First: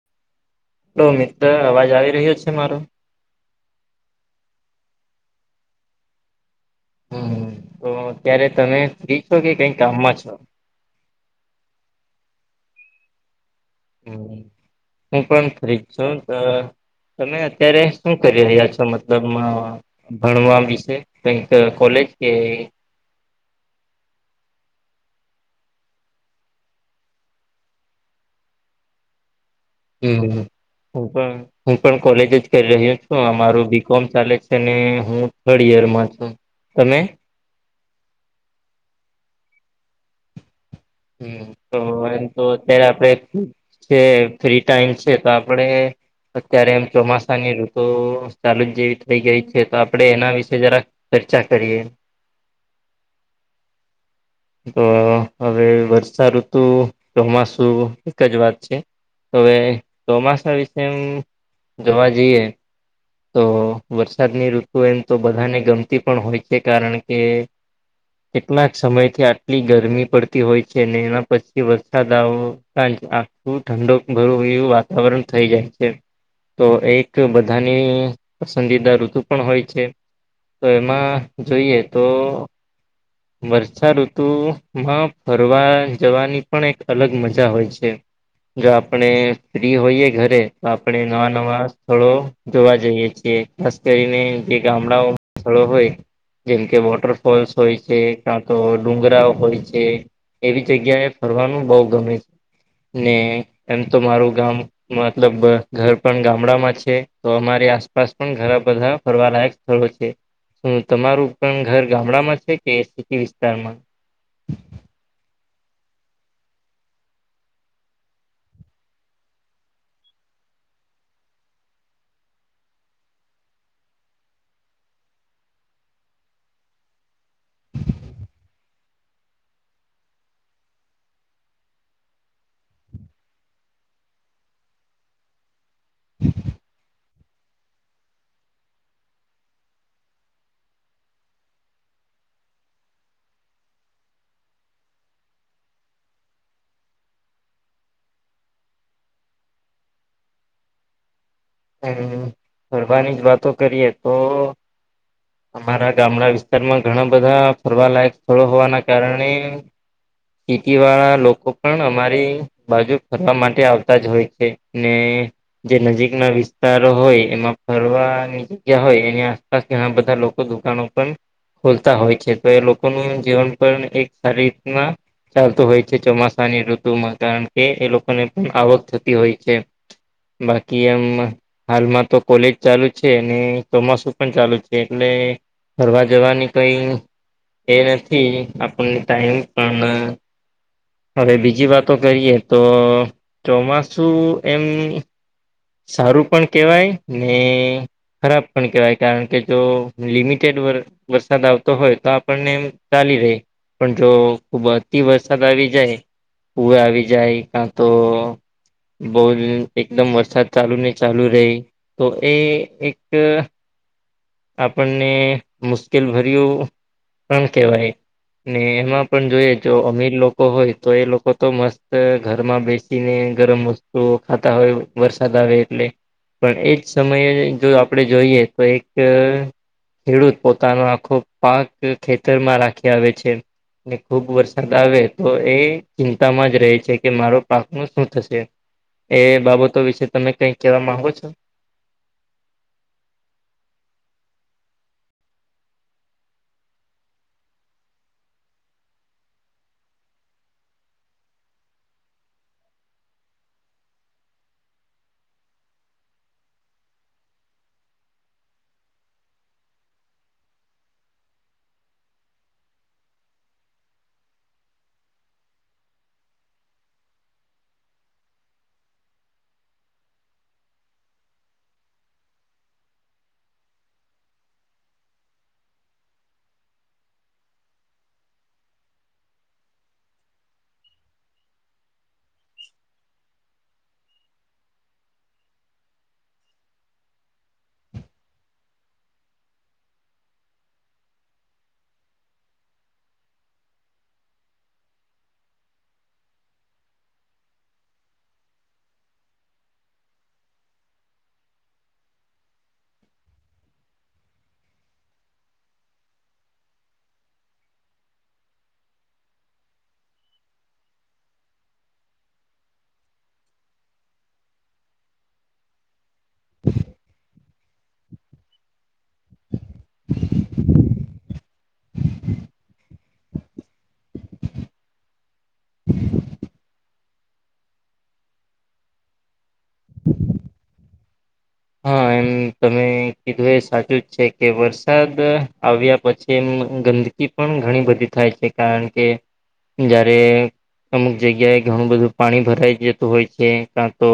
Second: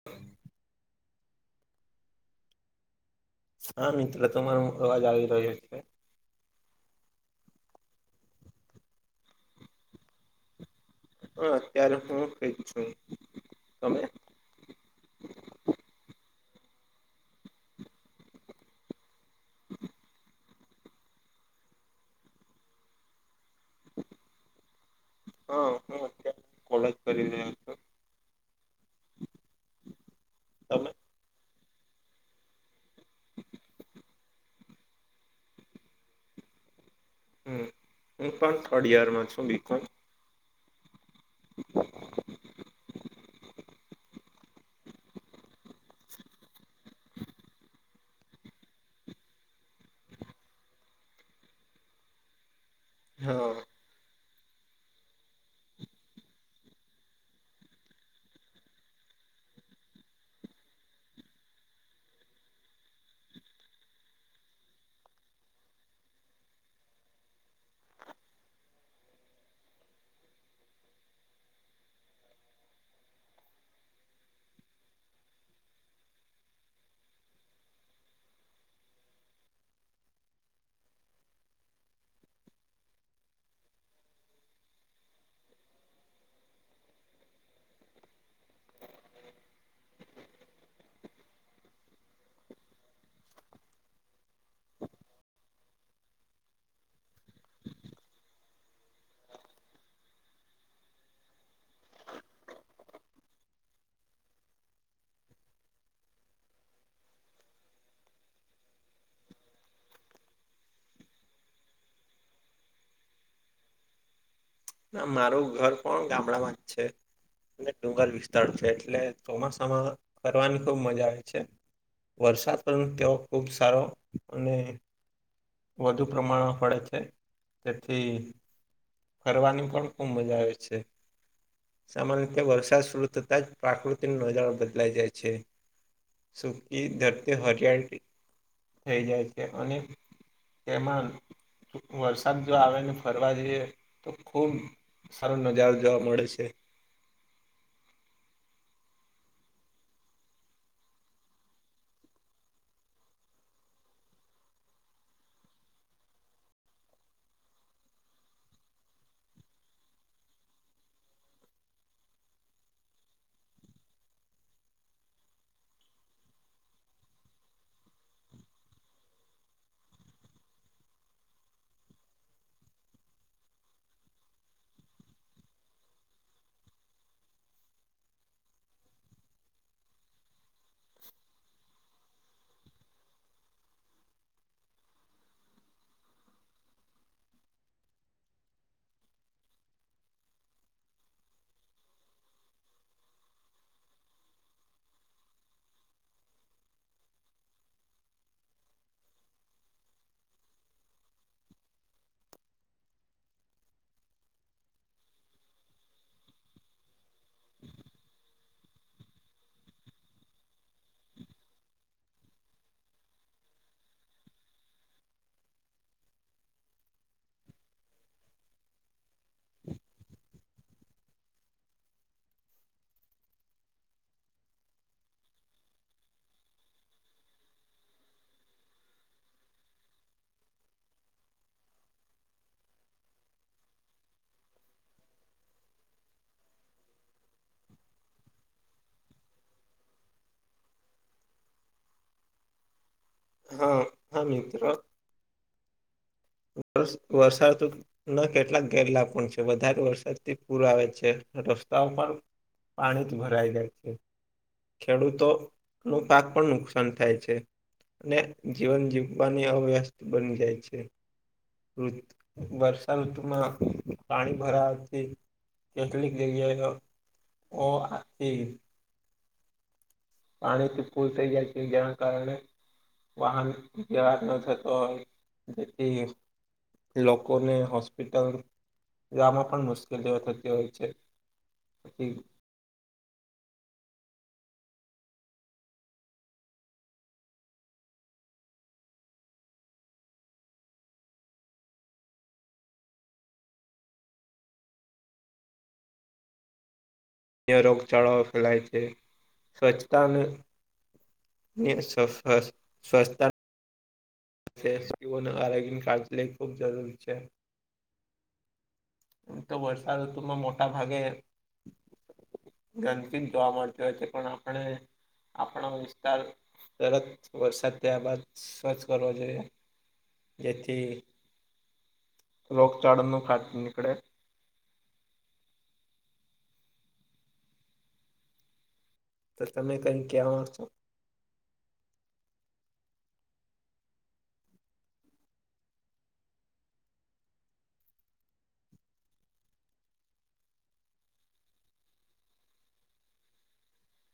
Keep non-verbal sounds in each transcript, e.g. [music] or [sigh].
[inaudible] તો મિત્ર અવાજ આવી રહ્યો છે મારો? હા મિત્ર તમારો અવાજ આવી રહયો છે. હમ તો અત્યારે તમે ફ્રી છો કે કઈ કામમાં છો? હા અત્યારે હું ક છું. તમ હમ હું પણ ફરીજ છું. [inaudible] તમે અત્યારે શું કરી રહ્યા છો મતલબ ભણવા વિશે [inaudible] કોલેજ કે હ હું કોલાજ કરી રહ્યો છું. હમ તમે હું પણ હું પણ કોલેજ જ કરી રહ્યો છું. અમારું બી કોમ ચાલે છે અને હું થર્ડ ઇયરમાં છું તમે? હમ હું પણ થર્ડ ઇયરમાં છું બીકોમ. હમ તો એમ તો અત્યારે આપડે જે ફ્રી ટાઈમ છે તો આપણે અત્યારે એમ ચોમાસાની ઋતુ ચાલુ જ જેવી થઈ ગઈ છે તો આપડણે એના વિશે જરાક ચર્ચા કરીએ? હા. હા હવે વર્ષાઋતુ ચોમાસુ એક જ વાત છે. હવે ચોમાસા વિશે જોવા જઈએ તો વરસાદની ઋતુ એમ તો બધાને ગમતી પણ હોય છે કારણ કે કેટલાક સમયથી આટલી ગરમી પડતી હોય છે ને એના પછી વરસાદ આવવો આ આખું ઠંડુ [unintelligible] વાતાવરણ થઈ જાય છે. તો એક બધાને ને પસંદીદા ઋતુ પણ હોય છે તો એમાં જોઈએ તો વર્ષાઋતુ માં ફરવા જવાની પણ એક અલગ મજા હોય છે. જો આપણે ફ્રી હોઈયે ઘરે તો આપણે નવા નવા સ્થળો જોવા જઈએ છીએ ખાસ કરીને જે ગામડાઓ સ્થળો હોય જેમ કે વોટરફોલ્સ હોય. જે કાં તો ડુંગરાઓ હોય છે એવી જગ્યાએ ફરવાનું બહું ગમે છે. ને એમ તો મારું ગામ મતલબ ઘ ઘર પણ ગામડા માં છે તો અમારી આસપાસ પણ ઘણા બધા ફરવા લાયક હોય છે તો તમારું ઘર પણ ગામડામાં છે કે સીટી વિસ્તારમાં. હા મારું ઘર પણ ગામડામાં જ છે. ને ડુંગર વિસ્તાર છે એટલે ચોમાસામાં ફરવાની ખુબ મજા આવે છે. વરસાદ પણ તેઓ ખુબ સારો અને વધુ પ્રમાણમાં પડે છે તેથી ફરવાની પણ ખૂબ મજા આવે છે. સામાન્ય રીતે વરસાદ શરૂ થતાં જ પ્રાકૃતિ નો નજારો બદલાઈ જાય છે. સુકી ધરતી હરિયાળી થઈ જાય છે અને તેમાં વરસાદ જો આવે ને ફરવા જઈએ તો ખૂબ સારો નજારો જોવા મળે છે. હમ્મ ફરવાની જ વાતો કરીએ તો અમારા ગામડા વિસ્તારમાં ઘણા બધા ફરવાલાયક સ્થળો હોવાના કારણે સીટી વાળા લોકો પણ અમારી બાજુ ફરવા માટે આવતા જ હોય છે ને જે નજીકના વિસ વિતારો હોય એમાં ફરવાની જગ્યા હોય એની આસપાસ ઘણા બધા લોકો દુકાનો પણ ખોલતા હોય છે તો એ લોકોનું જીવન પણ એક સારી રીતના ચાલતું હોય છે ચોમાસાની ઋતુમાં કારણ કે એ લોકોને પણ આવક થતી હોય છે. બાકી એમ હાલમાં તો કોલેજ ચાલુ છે અને ચોમાસું પણ ચાલુ છે એટલે ફરવા જવાની કઈ એ નથી આપણને ટાઈમ પણ હવે બીજી વાતો કરીએ તો ચોમાસું એમ સારું પણ કહેવાય ને ખરાબ પણ કેવાય કારણ કે તો લિમિટેડ વર વરસાદ આવતો હોય તો આપણને એમ ચાલી રહે પણ જો ખૂબ જ થી વરસાદ આવી જાય પુર આવી જાય કા તો બોજ એકદમ વરસાદ ચાલુ ને ચાલુ રહે તો એ એક આપણને મુશ્કેલ ભર્યું પણ કહેવાય. ને એમાં પણ જોઈએ જો અમીર લોકો હોય તો એ લોકો તો મસ્ત ઘરમાં બેસ સી ને ગરમ વસ્તુ ખાતા હોય વાર વરસાદ આવે એટલે પણ એજ સમયે જો આપણેે જોઈએ તો એક ખેડૂત પોતાનો આખો પાક ખેતરમાં લાખી આવે છે. ને ખુબ વરસાદ આવે તો એ ચિંતામાં જ રહે છે કે મારો પાક નું શું થશે. એ બાબતો વિશે તમે કઈ કેવા માંગો છો. હા હા મિત્ર. વર્ષ વર્ષાઋતુ તો ના કેટલાક ગેરલાભ પણ છે, વધારે વરસાદથી પૂર આવે છે, રસ્તાઓ પણ પાણી થ ભરાઈ જાય છે. ખેડૂતો નુ પાક પણ નુકસાન થાય છે. ને જીવન જીવવાની અવ્યસ્ત બની જાય છે. ઋ વર્ષા ઋતુમાં પાણી ભરાવાથી કેટલીક જગ્યાએ તો, કો હાથ થી. પાણીથી ફુલ થઈ જાય છે જેના કારણે વાહન વ્યવહાર ન થતો હોય, જેથી લોકોને હોસ્પિટલ જામાં પણ મુશ્કેલીઓ થતી હોય છે. પછી જે રોગચાળો ફેલાય છે. સ્વચ્છતાને નીર સફ [unintelligible] સ્વસ્થતા સેફ કીઓ ને આરોગ્યની કાળજી લેવી ખૂબ જરૂરી છે. તો વર્ષાઋતુમાં મોટા ભાગે ગંદકી જ જોવા મળતી હોય છે પણ આપણે આપણા વિસ્તાર તરત વરસાદ થયા બાદ, સ્વચ્છ કરવો જોઇએ, જેથી લોક ચણનું ખાતુ નીકડે. તો તમે કઈ કેહવાના છો. હા એમ તમે કીધું એ સાચું જ છે કે વરસાદ આવ્યા પછી એમ ગંદ ગી પણ ઘણી બધી થાય છે કારણ કે જારે, અમુક જગ્યાએ ઘણું બધું પાણી ભરાઈ જતું હોય છે. તા તો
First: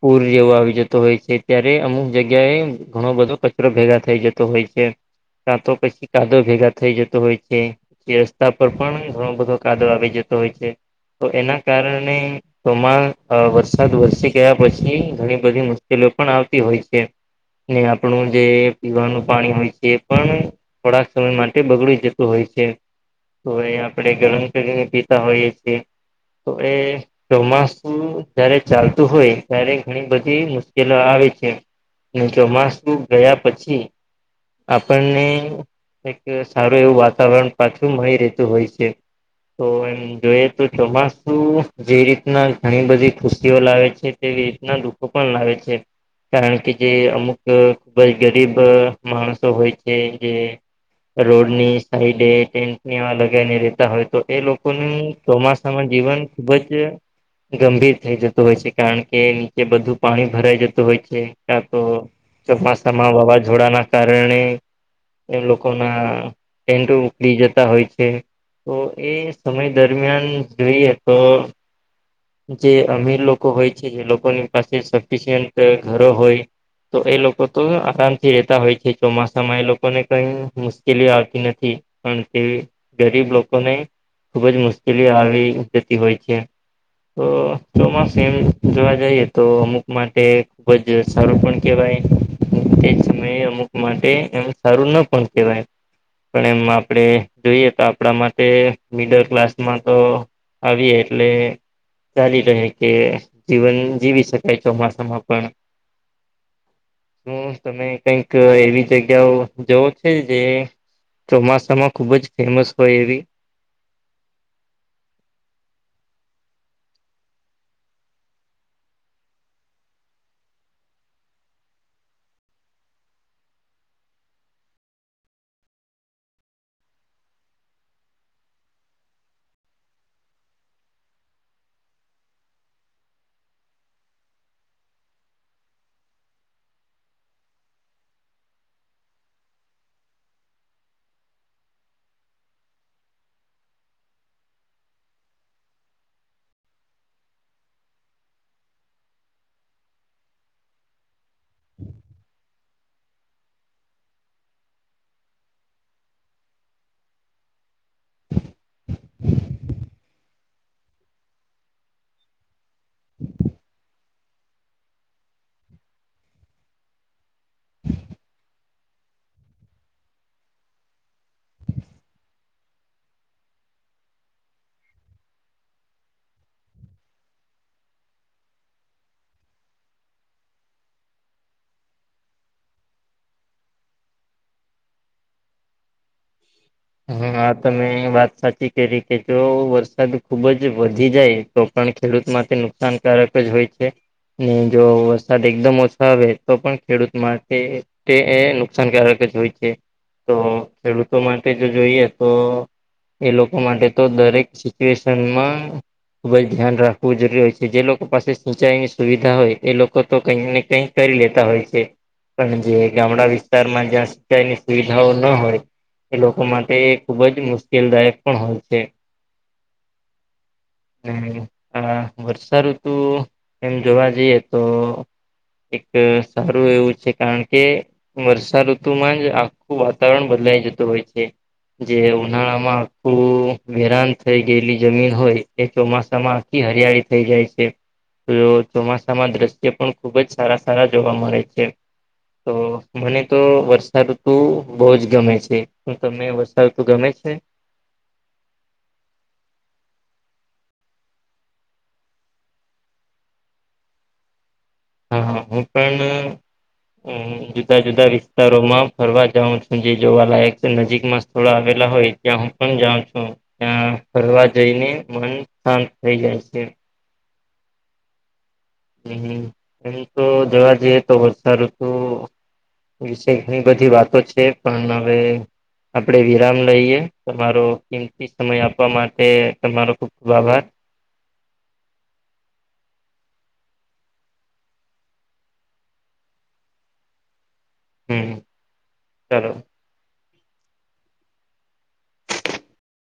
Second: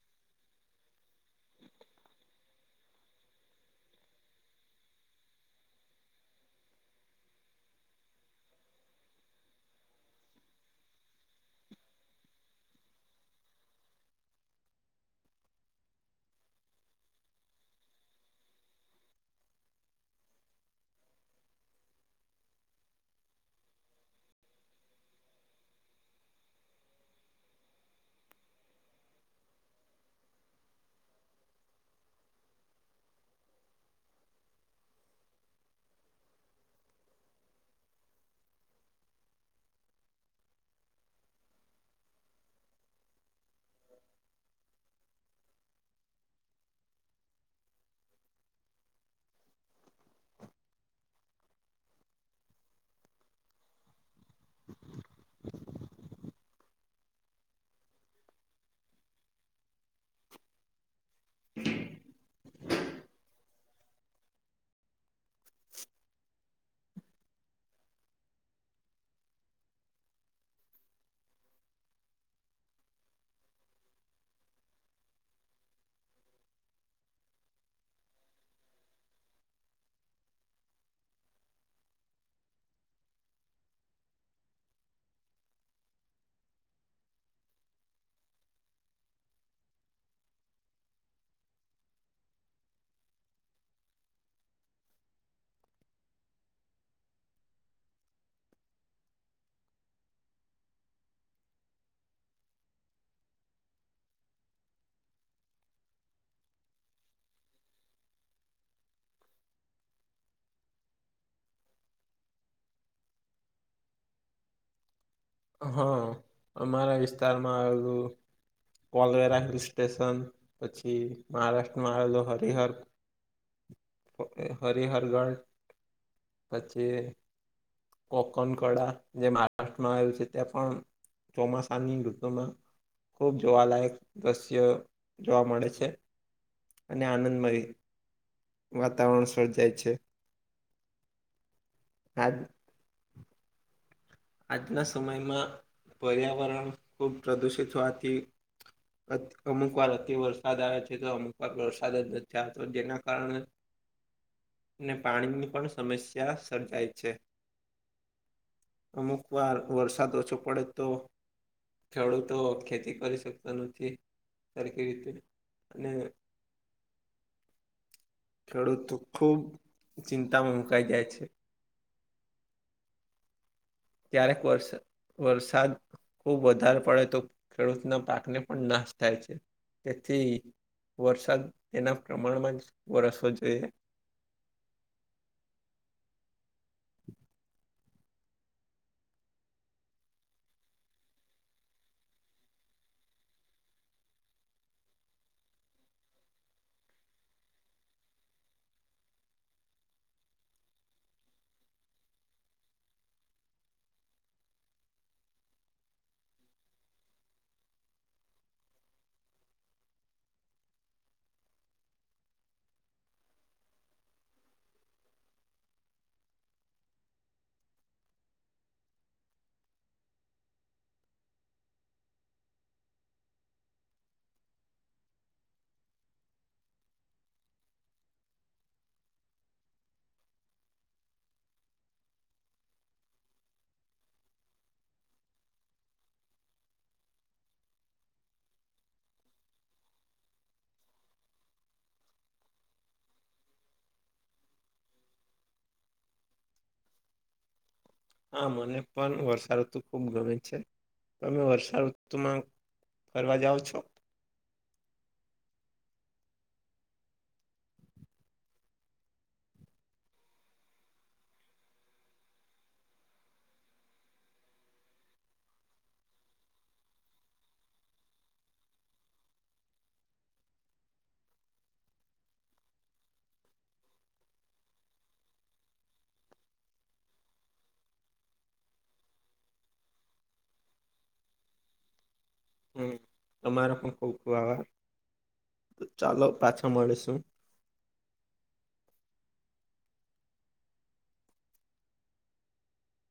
પૂર જેવુ આવી જતો હોય છે ત્યારે અમુક જગ્યાએ ઘણો બધો કચરો ભેગા થઇ જતો હોય છે. કાં તો પછી કાદવ ભેગા થઈ જતો હોય છે. રસ્તા પર પણ ઘણો બધો કાદવ‌ આવી જતો હોય છે તો એના કારણે તોમાં વરસાદ વરસી ગયા પછી ઘણી બધી મુશ્કેલીઓ પણ આવતી હોય છે. ને આપણું જે પીવાનું પાણી હોય છે એ પણ થોડાક સમય માટે બગડી જતું હોય છે. તોય આપણે ગરમ કરીને પીતા હોઈએ છે. તો એ ચોમાસું જયારે ચાલતું હોય, ત્યારે ઘણી બધી મુશ્ કેલો આવે છે, ને ચોમાસું ગયા પછી આપણને એક સારું એવું વાતાવરણ પાછું મળી રેહતું હોય છે. તો એમ જોઈએ તો ચોમાસું જે રીતના ઘણી બધી ખુશીઓ લાવે છે તેવી રીતના દુ ખો પણ લાવે છે. કારણ કે જે અમુક ખૂબ જ ગરીબ, માણસો હોય છે જે રોડ ની સાઈટે ટેન્ટ ની આવા લગાઈ ને રેતા હોય તો એ લોકોનું ચોમા સાનુ જીવન ખુબ જ, ગંભીર થઈ જતું હોય છે કારણ કે નીચે બધું પાણી ભરાઈ જતું હોય છે, કા તો ચોમાસામાં વાવાઝોડાના કારણે એલોકો ના ટેન્ટો ઉખડી જતા હોય છે. તો એ સમય દરમિયાન જોઈએ તો જે અમીર લોકો હોય છે જે લોકોની પાસે સફિસિયન્ટ ઘરો હોય તો એ લોકો તો આરામથી રેતા હોય છે ચોમાસામાં, એ લોકો ને કઈ મુશ્કેલી આવતી નથી. પણ તે ગરીબ લોકોને ખુબ જ મુશ્કેલી આવી જતી હોય છે. તો ચોમાસું એમ જોવા જઈએ તો, અમુક માટે ખુબ જ સારું પણ કેહેવાય. ને તેજ સમયે અમુક માટે એમ સારું ન પણ કેવાય. પણ એમ આપણેે જોઈએ તો, આપણા માટે મિડલ ક્લાસમાં તો આવી એટલે ચાલી રહે કે જીવન જીવી શકાય, ચોમાસામાં પણ. શું તમે કંઈક એવી જગ્યાઓ જોવો છે, જે? ચોમાસામાં ખુબ જ ફેમસ હોય એવી હા, અમારા વિસ્તારમાં આવું પોલવેરા હિલ સ્ટેશન, પછી મહારાષ્ટ્રમાં આવેલો હરિહર હરિહર ગઢ પછી કોકોન કળા જે મહારાષ્ટ્રમાં આવ્યું છે. ત્યાં પણ ચોમાસાની ઋતુમાં ખૂબ જોવાલાયક દ્રશ્ય જોવા મળે છે, અને આનંદમય વાતાવરણ સર્જાય છે. આજ આજના સમયમાં પર્યાવરણ ખૂબ પ્રદુષિત હોવાથી. અમુક વાર અતિ વરસાદ આવ્યો છે, તો અમુક વાર વરસાદ જ નથી થતો, જેના કારણે [unintelligible] ને પાણીની પણ સમસ્યા સર્જાય છે. અમુક વાર વરસાદ ઓછો પડે તો ખેડૂતો ખેતી કરી શકતા નથી સારી કે રીતે, અને [unintelligible] ખેડૂત તો ખુબ ચિંતામાં મુકાઈ જાય છે. ક્યારેક વ વરસાદ ખૂબ વધારે પડે તો, ખેડૂતના પાકને પણ નાશ થાય છે, તેથી વરસાદ એના પ્રમાણમાં જ વરસવો જોઈએ. હા, હા, તમે વાત સાચી કરી કે, જો વરસાદ ખુબ જ વધી જાય. તો પણ ખેડૂત માટેથી નુકસાનકારક જ હોય છે. ને, જો વરસાદ એકદમ ઓછો આવે, તો પણ ખેડૂત માટે તે એ નુકસાનકારક જ હોય છે, તો ખેડૂતો માટે, જો જોઈએ તો. એ લોકો માટે તો દરેક સિચ્યુએશનમાં ખૂબ જ ધ્યાન રાખવું જરૂરી હોય છે. જે લોકો પાસે સિંચાઈની સુવિધા હોય, એ લોકો તો કંઈક ને કંઈક કરી લેતા હોય છે, પણ જે ગામડા વિસ્તારમાં, જ્યાં સિંચાઈની સુવિધાઓ ન હોય. એ લોકો માટે એ ખુબ જ મુશ્કેલદાયક પણ હોય છે. અને આ વર્ષાઋતુ એમ જોવા જઈએ તો. એક સારું એવું છે, કારણ કે વર્ષાઋતુમાં જ આખું વાતાવરણ બદલાઈ જતું હોય છે. જે ઉનાળા માં આખું વિરાન થઈ ગયેલી જમીન હોય. એ ચોમાસામાં આખી હરિયાળી થઇ જાય છે. તો ચોમાસામાં દ્રશ્ય પણ ખુબ જ સારા સારા જોવા મળે છે. તો મને તો વર્ષાઋતુ બહુ જ ગમે છે. હું, તમને વર્ષાૠતુ ગમે છે? હા, મને પણ વર્ષાઋતુ ખૂબ ગમે છે. તમે વર્ષાઋતુમાં? ફરવા જાઓ છો? હા, હા, હું પણ. જુદા જુદા વિસ્તારોમાં ફરવા જાઉ છું, જે જોવા લાયક નજીકમાં સ્થળો આવેલા હોય. ત્યાં હું પણ જાઉં છું. ત્યાં ફરવા જઈને મન શાંત થઈ જાય છે. હમ, એમ તો જવા જઈએ તો, વર્ષાઋતુ વિશે એટલી વાતો છે પણ હવે આપડે વિરામ લઈએ, તમારો કિંમતી સમય આપવા માટે તમારો ખુબ ખુબ આભાર! હમ, [unintelligible] તમારો ખુબ ખૂબ આભાર ચાલો પાછા મળીશુ. હમ ચાલો!